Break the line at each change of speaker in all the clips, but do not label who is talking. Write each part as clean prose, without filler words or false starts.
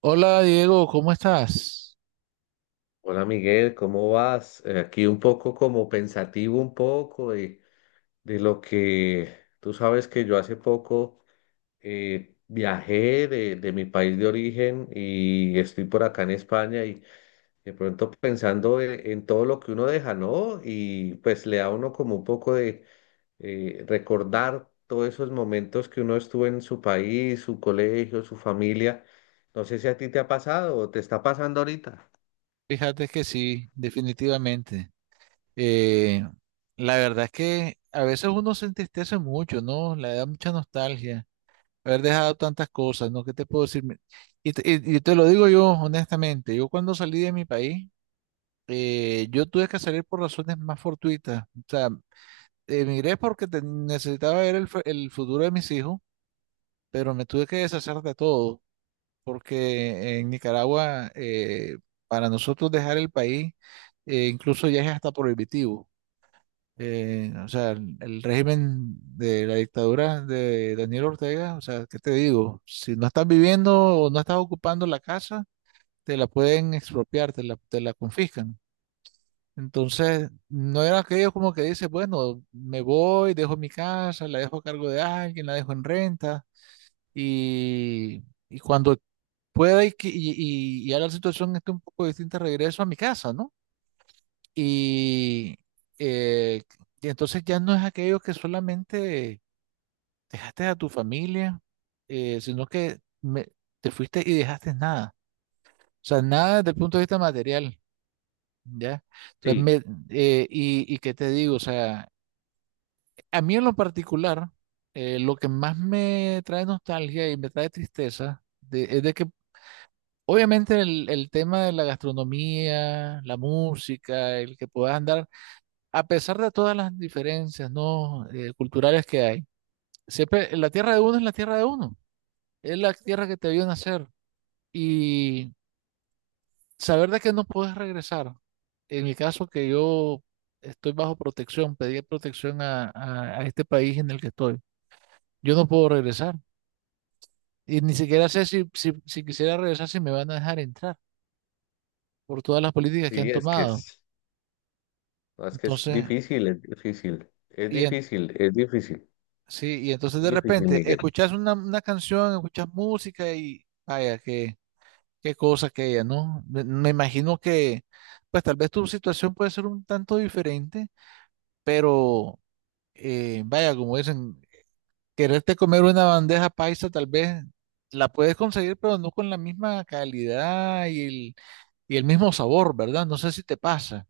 Hola Diego, ¿cómo estás?
Hola Miguel, ¿cómo vas? Aquí un poco como pensativo un poco de lo que tú sabes que yo hace poco viajé de mi país de origen y estoy por acá en España y de pronto pensando en todo lo que uno deja, ¿no? Y pues le da a uno como un poco de recordar todos esos momentos que uno estuvo en su país, su colegio, su familia. No sé si a ti te ha pasado o te está pasando ahorita.
Fíjate que sí, definitivamente. Eh, la verdad es que a veces uno se entristece mucho, ¿no? Le da mucha nostalgia haber dejado tantas cosas, ¿no? ¿Qué te puedo decir? Y te lo digo yo honestamente, yo cuando salí de mi país, yo tuve que salir por razones más fortuitas. O sea, necesitaba ver el futuro de mis hijos, pero me tuve que deshacer de todo, porque en Nicaragua, para nosotros dejar el país, incluso ya es hasta prohibitivo. O sea, el régimen de la dictadura de Daniel Ortega, o sea, ¿qué te digo? Si no estás viviendo o no estás ocupando la casa, te la pueden expropiar, te la confiscan. Entonces, no era aquello como que dices, bueno, me voy, dejo mi casa, la dejo a cargo de alguien, la dejo en renta y, y cuando puede que, y ya la situación esté un poco distinta, regreso a mi casa, ¿no? Y, eh, y entonces ya no es aquello que solamente dejaste a tu familia, sino que te fuiste y dejaste nada. O sea, nada desde el punto de vista material, ¿ya? Entonces,
Sí,
me, y qué te digo, o sea, a mí en lo particular, lo que más me trae nostalgia y me trae tristeza es de que, obviamente, el tema de la gastronomía, la música, el que puedas andar, a pesar de todas las diferencias, ¿no? Culturales que hay, siempre la tierra de uno es la tierra de uno, es la tierra que te vio nacer, y saber de que no puedes regresar. En mi caso, que yo estoy bajo protección, pedí protección a, a este país en el que estoy, yo no puedo regresar y ni siquiera sé si quisiera regresar si me van a dejar entrar por todas las políticas que han
sí, es que
tomado.
es. No, es que es
Entonces,
difícil,
Y, en- sí, y entonces
es
de
difícil,
repente
Miguel.
escuchas una canción, escuchas música y vaya, qué, qué cosa que ella, ¿no? Me imagino que pues tal vez tu situación puede ser un tanto diferente, pero, vaya, como dicen, quererte comer una bandeja paisa, tal vez la puedes conseguir, pero no con la misma calidad y y el mismo sabor, ¿verdad? No sé si te pasa.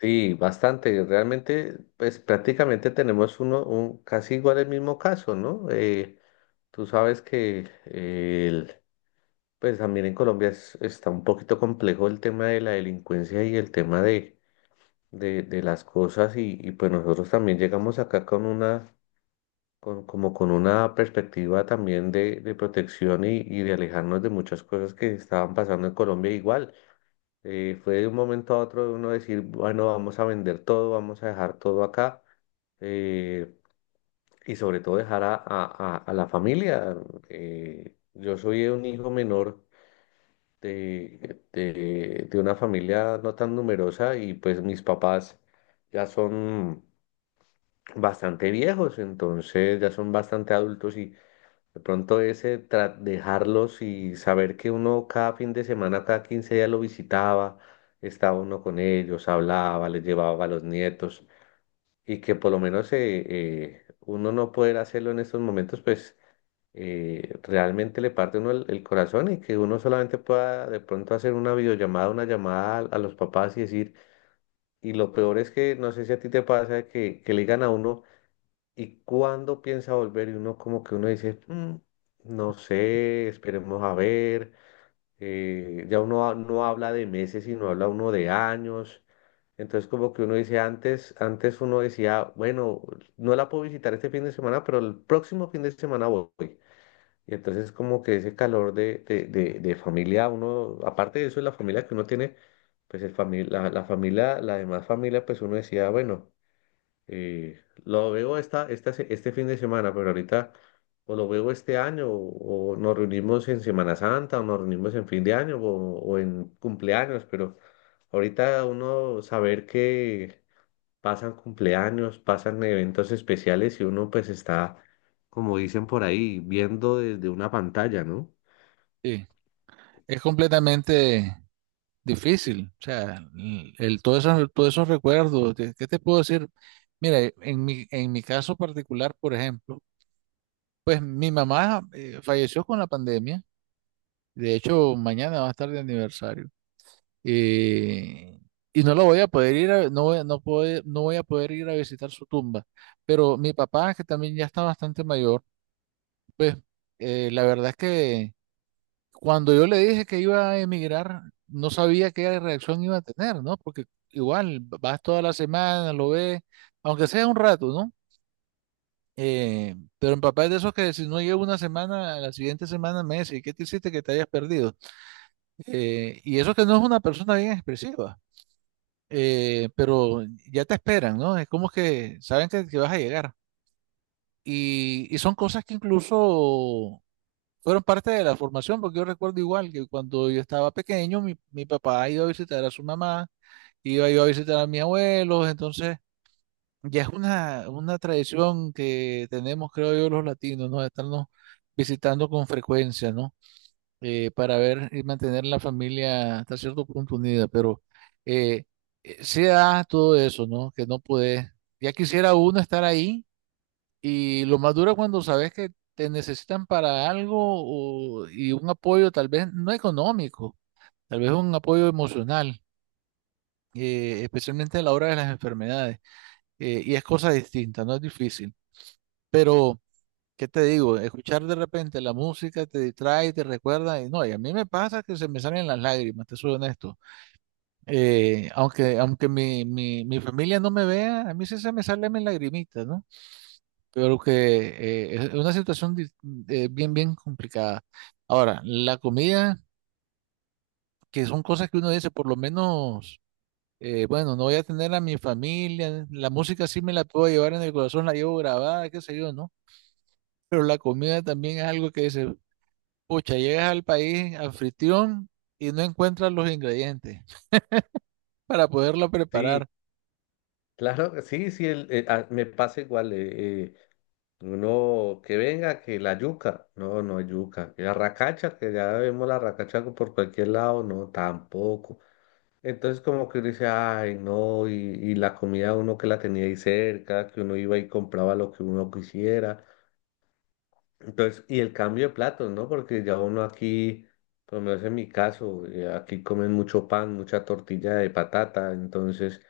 Sí, bastante. Realmente, pues prácticamente tenemos un casi igual el mismo caso, ¿no? Tú sabes que pues también en Colombia está un poquito complejo el tema de la delincuencia y el tema de las cosas y pues nosotros también llegamos acá con como con una perspectiva también de protección y de alejarnos de muchas cosas que estaban pasando en Colombia igual. Fue de un momento a otro de uno decir, bueno, vamos a vender todo, vamos a dejar todo acá. eh, y sobre todo dejar a la familia. Yo soy un hijo menor de una familia no tan numerosa y pues mis papás ya son bastante viejos, entonces ya son bastante adultos y de pronto ese dejarlos y saber que uno cada fin de semana, cada 15 días lo visitaba, estaba uno con ellos, hablaba, les llevaba a los nietos y que por lo menos uno no poder hacerlo en estos momentos, pues realmente le parte a uno el corazón y que uno solamente pueda de pronto hacer una videollamada, una llamada a los papás y decir, y lo peor es que no sé si a ti te pasa que le digan a uno y cuando piensa volver y uno como que uno dice, "Mm, no sé, esperemos a ver, ya uno no habla de meses, sino habla uno de años, entonces como que uno dice, antes, antes uno decía, bueno, no la puedo visitar este fin de semana, pero el próximo fin de semana voy. Y entonces como que ese calor de familia, uno, aparte de eso, la familia que uno tiene, pues el la familia, la demás familia, pues uno decía, bueno. Lo veo este fin de semana, pero ahorita o lo veo este año o nos reunimos en Semana Santa o nos reunimos en fin de año o en cumpleaños, pero ahorita uno saber que pasan cumpleaños, pasan eventos especiales y uno pues está, como dicen por ahí, viendo desde una pantalla, ¿no?
Sí, es completamente... difícil, o sea, todos esos recuerdos, ¿qué qué te puedo decir? Mira, en mi caso particular, por ejemplo, pues mi mamá, falleció con la pandemia, de hecho mañana va a estar de aniversario, eh, y no lo voy a poder ir a, no voy a poder ir a visitar su tumba, pero mi papá, que también ya está bastante mayor, pues, la verdad es que cuando yo le dije que iba a emigrar, no sabía qué reacción iba a tener, ¿no? Porque igual vas toda la semana, lo ves, aunque sea un rato, ¿no? Pero mi papá es de esos que si no llevo una semana, a la siguiente semana me dice, ¿qué te hiciste que te hayas perdido? Y eso que no es una persona bien expresiva, pero ya te esperan, ¿no? Es como que saben que vas a llegar. Y son cosas que incluso fueron parte de la formación, porque yo recuerdo igual que cuando yo estaba pequeño, mi papá iba a visitar a su mamá, iba yo a visitar a mis abuelos, entonces ya es una tradición que tenemos, creo yo, los latinos, ¿no? De estarnos visitando con frecuencia, ¿no? Para ver y mantener la familia hasta cierto punto unida, pero eh, se da todo eso, ¿no? Que no puede, ya quisiera uno estar ahí, y lo más duro es cuando sabes que te necesitan para algo y un apoyo tal vez no económico, tal vez un apoyo emocional, especialmente a la hora de las enfermedades. Y es cosa distinta, no es difícil. Pero, ¿qué te digo? Escuchar de repente la música te distrae, te recuerda. Y no, y a mí me pasa que se me salen las lágrimas, te soy honesto. Aunque mi familia no me vea, a mí sí se me salen mis lagrimitas, ¿no? Creo que es una situación bien, bien complicada. Ahora, la comida, que son cosas que uno dice, por lo menos, bueno, no voy a tener a mi familia, la música sí me la puedo llevar en el corazón, la llevo grabada, qué sé yo, ¿no? Pero la comida también es algo que dice, pucha, llegas al país anfitrión y no encuentras los ingredientes para poderlo
Sí,
preparar.
claro, sí, sí, me pasa igual. Uno, que venga, que la yuca. No, no hay yuca. Que la racacha, que ya vemos la racacha por cualquier lado. No, tampoco. Entonces como que uno dice, ay, no, y la comida uno que la tenía ahí cerca, que uno iba y compraba lo que uno quisiera. Entonces, y el cambio de platos, ¿no? Porque ya uno aquí, por lo menos en mi caso, aquí comen mucho pan, mucha tortilla de patata, entonces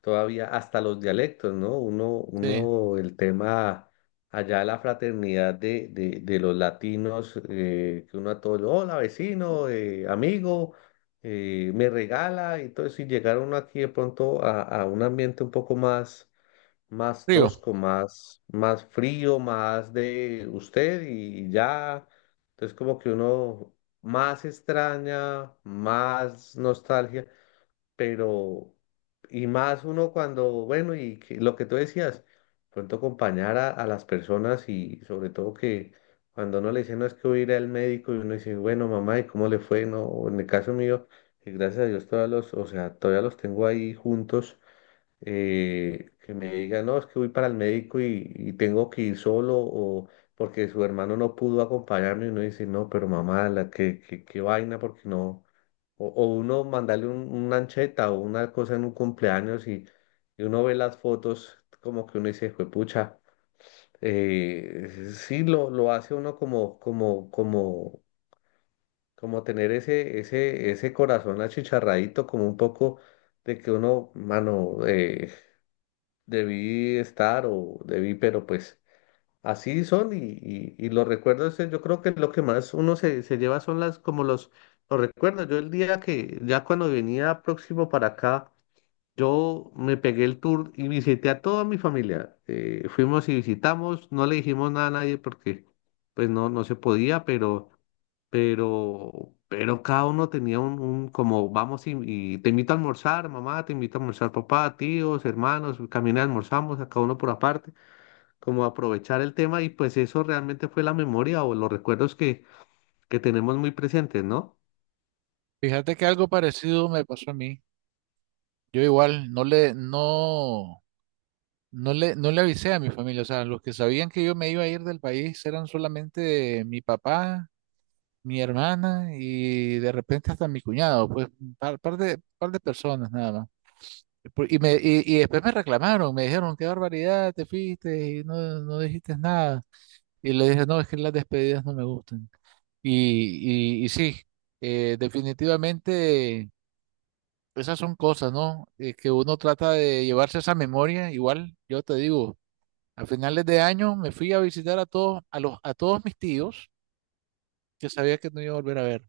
todavía hasta los dialectos, ¿no?
Sí,
El tema allá de la fraternidad de los latinos, que uno a todos, hola vecino, amigo, me regala, entonces si llegar uno aquí de pronto a un ambiente un poco más
río,
tosco, más frío, más de usted y ya. Entonces como que uno más extraña, más nostalgia, pero y más uno cuando, bueno, lo que tú decías, pronto acompañar a las personas y sobre todo que cuando uno le dice, no es que voy a ir al médico y uno dice, bueno, mamá, ¿y cómo le fue? No, en el caso mío, que gracias a Dios todavía o sea, todavía los tengo ahí juntos que me diga, no, es que voy para el médico y tengo que ir solo o porque su hermano no pudo acompañarme y uno dice, no, pero mamá, qué, qué vaina, porque no. O uno mandarle una ancheta o una cosa en un cumpleaños y uno ve las fotos como que uno dice, juepucha, eh, lo hace uno como tener ese corazón achicharradito, como un poco de que uno, mano, debí estar o debí, pero pues así son y los recuerdos, yo creo que lo que más uno se lleva son los recuerdos. Yo el día que, ya cuando venía próximo para acá, yo me pegué el tour y visité a toda mi familia. Fuimos y visitamos, no le dijimos nada a nadie porque pues no, no se podía, pero, pero cada uno tenía un como vamos y te invito a almorzar, mamá, te invito a almorzar, papá, tíos, hermanos, caminé, almorzamos, a cada uno por aparte, como aprovechar el tema y pues eso realmente fue la memoria o los recuerdos que tenemos muy presentes, ¿no?
fíjate que algo parecido me pasó a mí. Yo igual, no. No le avisé a mi familia, o sea, los que sabían que yo me iba a ir del país eran solamente mi papá, mi hermana y de repente hasta mi cuñado, pues un par, par de personas nada más. Y, y después me reclamaron, me dijeron, qué barbaridad, te fuiste y no, no dijiste nada. Y le dije, no, es que las despedidas no me gustan. Y sí, definitivamente esas son cosas, ¿no? Que uno trata de llevarse esa memoria. Igual, yo te digo, a finales de año me fui a visitar a todos, a todos mis tíos que sabía que no iba a volver a ver.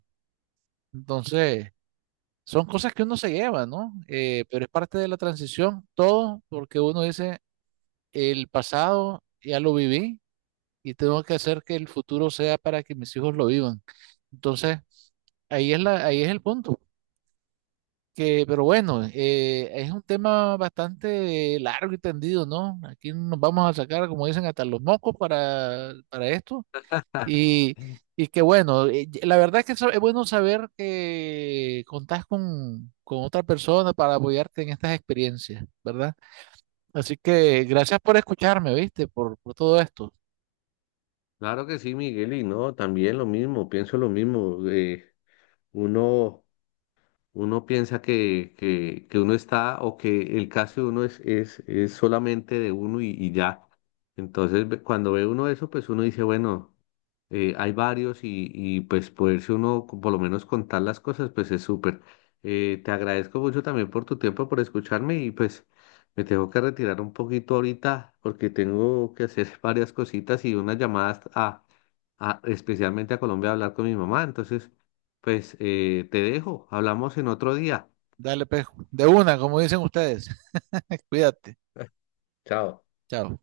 Entonces, son cosas que uno se lleva, ¿no? Pero es parte de la transición, todo, porque uno dice, el pasado ya lo viví y tengo que hacer que el futuro sea para que mis hijos lo vivan. Entonces, ahí es el punto. Que, pero bueno, es un tema bastante largo y tendido, ¿no? Aquí nos vamos a sacar, como dicen, hasta los mocos para esto. Y, y que bueno, la verdad que eso es bueno, saber que contás con otra persona para apoyarte en estas experiencias, ¿verdad? Así que gracias por escucharme, ¿viste? Por todo esto.
Claro que sí, Miguel, y no, también lo mismo, pienso lo mismo. Uno... Uno piensa que uno está o que el caso de uno es solamente de uno y ya. Entonces, cuando ve uno eso, pues uno dice, bueno, hay varios y pues poderse uno por lo menos contar las cosas, pues es súper. Te agradezco mucho también por tu tiempo, por escucharme y pues me tengo que retirar un poquito ahorita porque tengo que hacer varias cositas y unas llamadas a especialmente a Colombia a hablar con mi mamá. Entonces... Pues te dejo, hablamos en otro día.
Dale, pejo. De una, como dicen ustedes. Cuídate.
Chao.
Chao.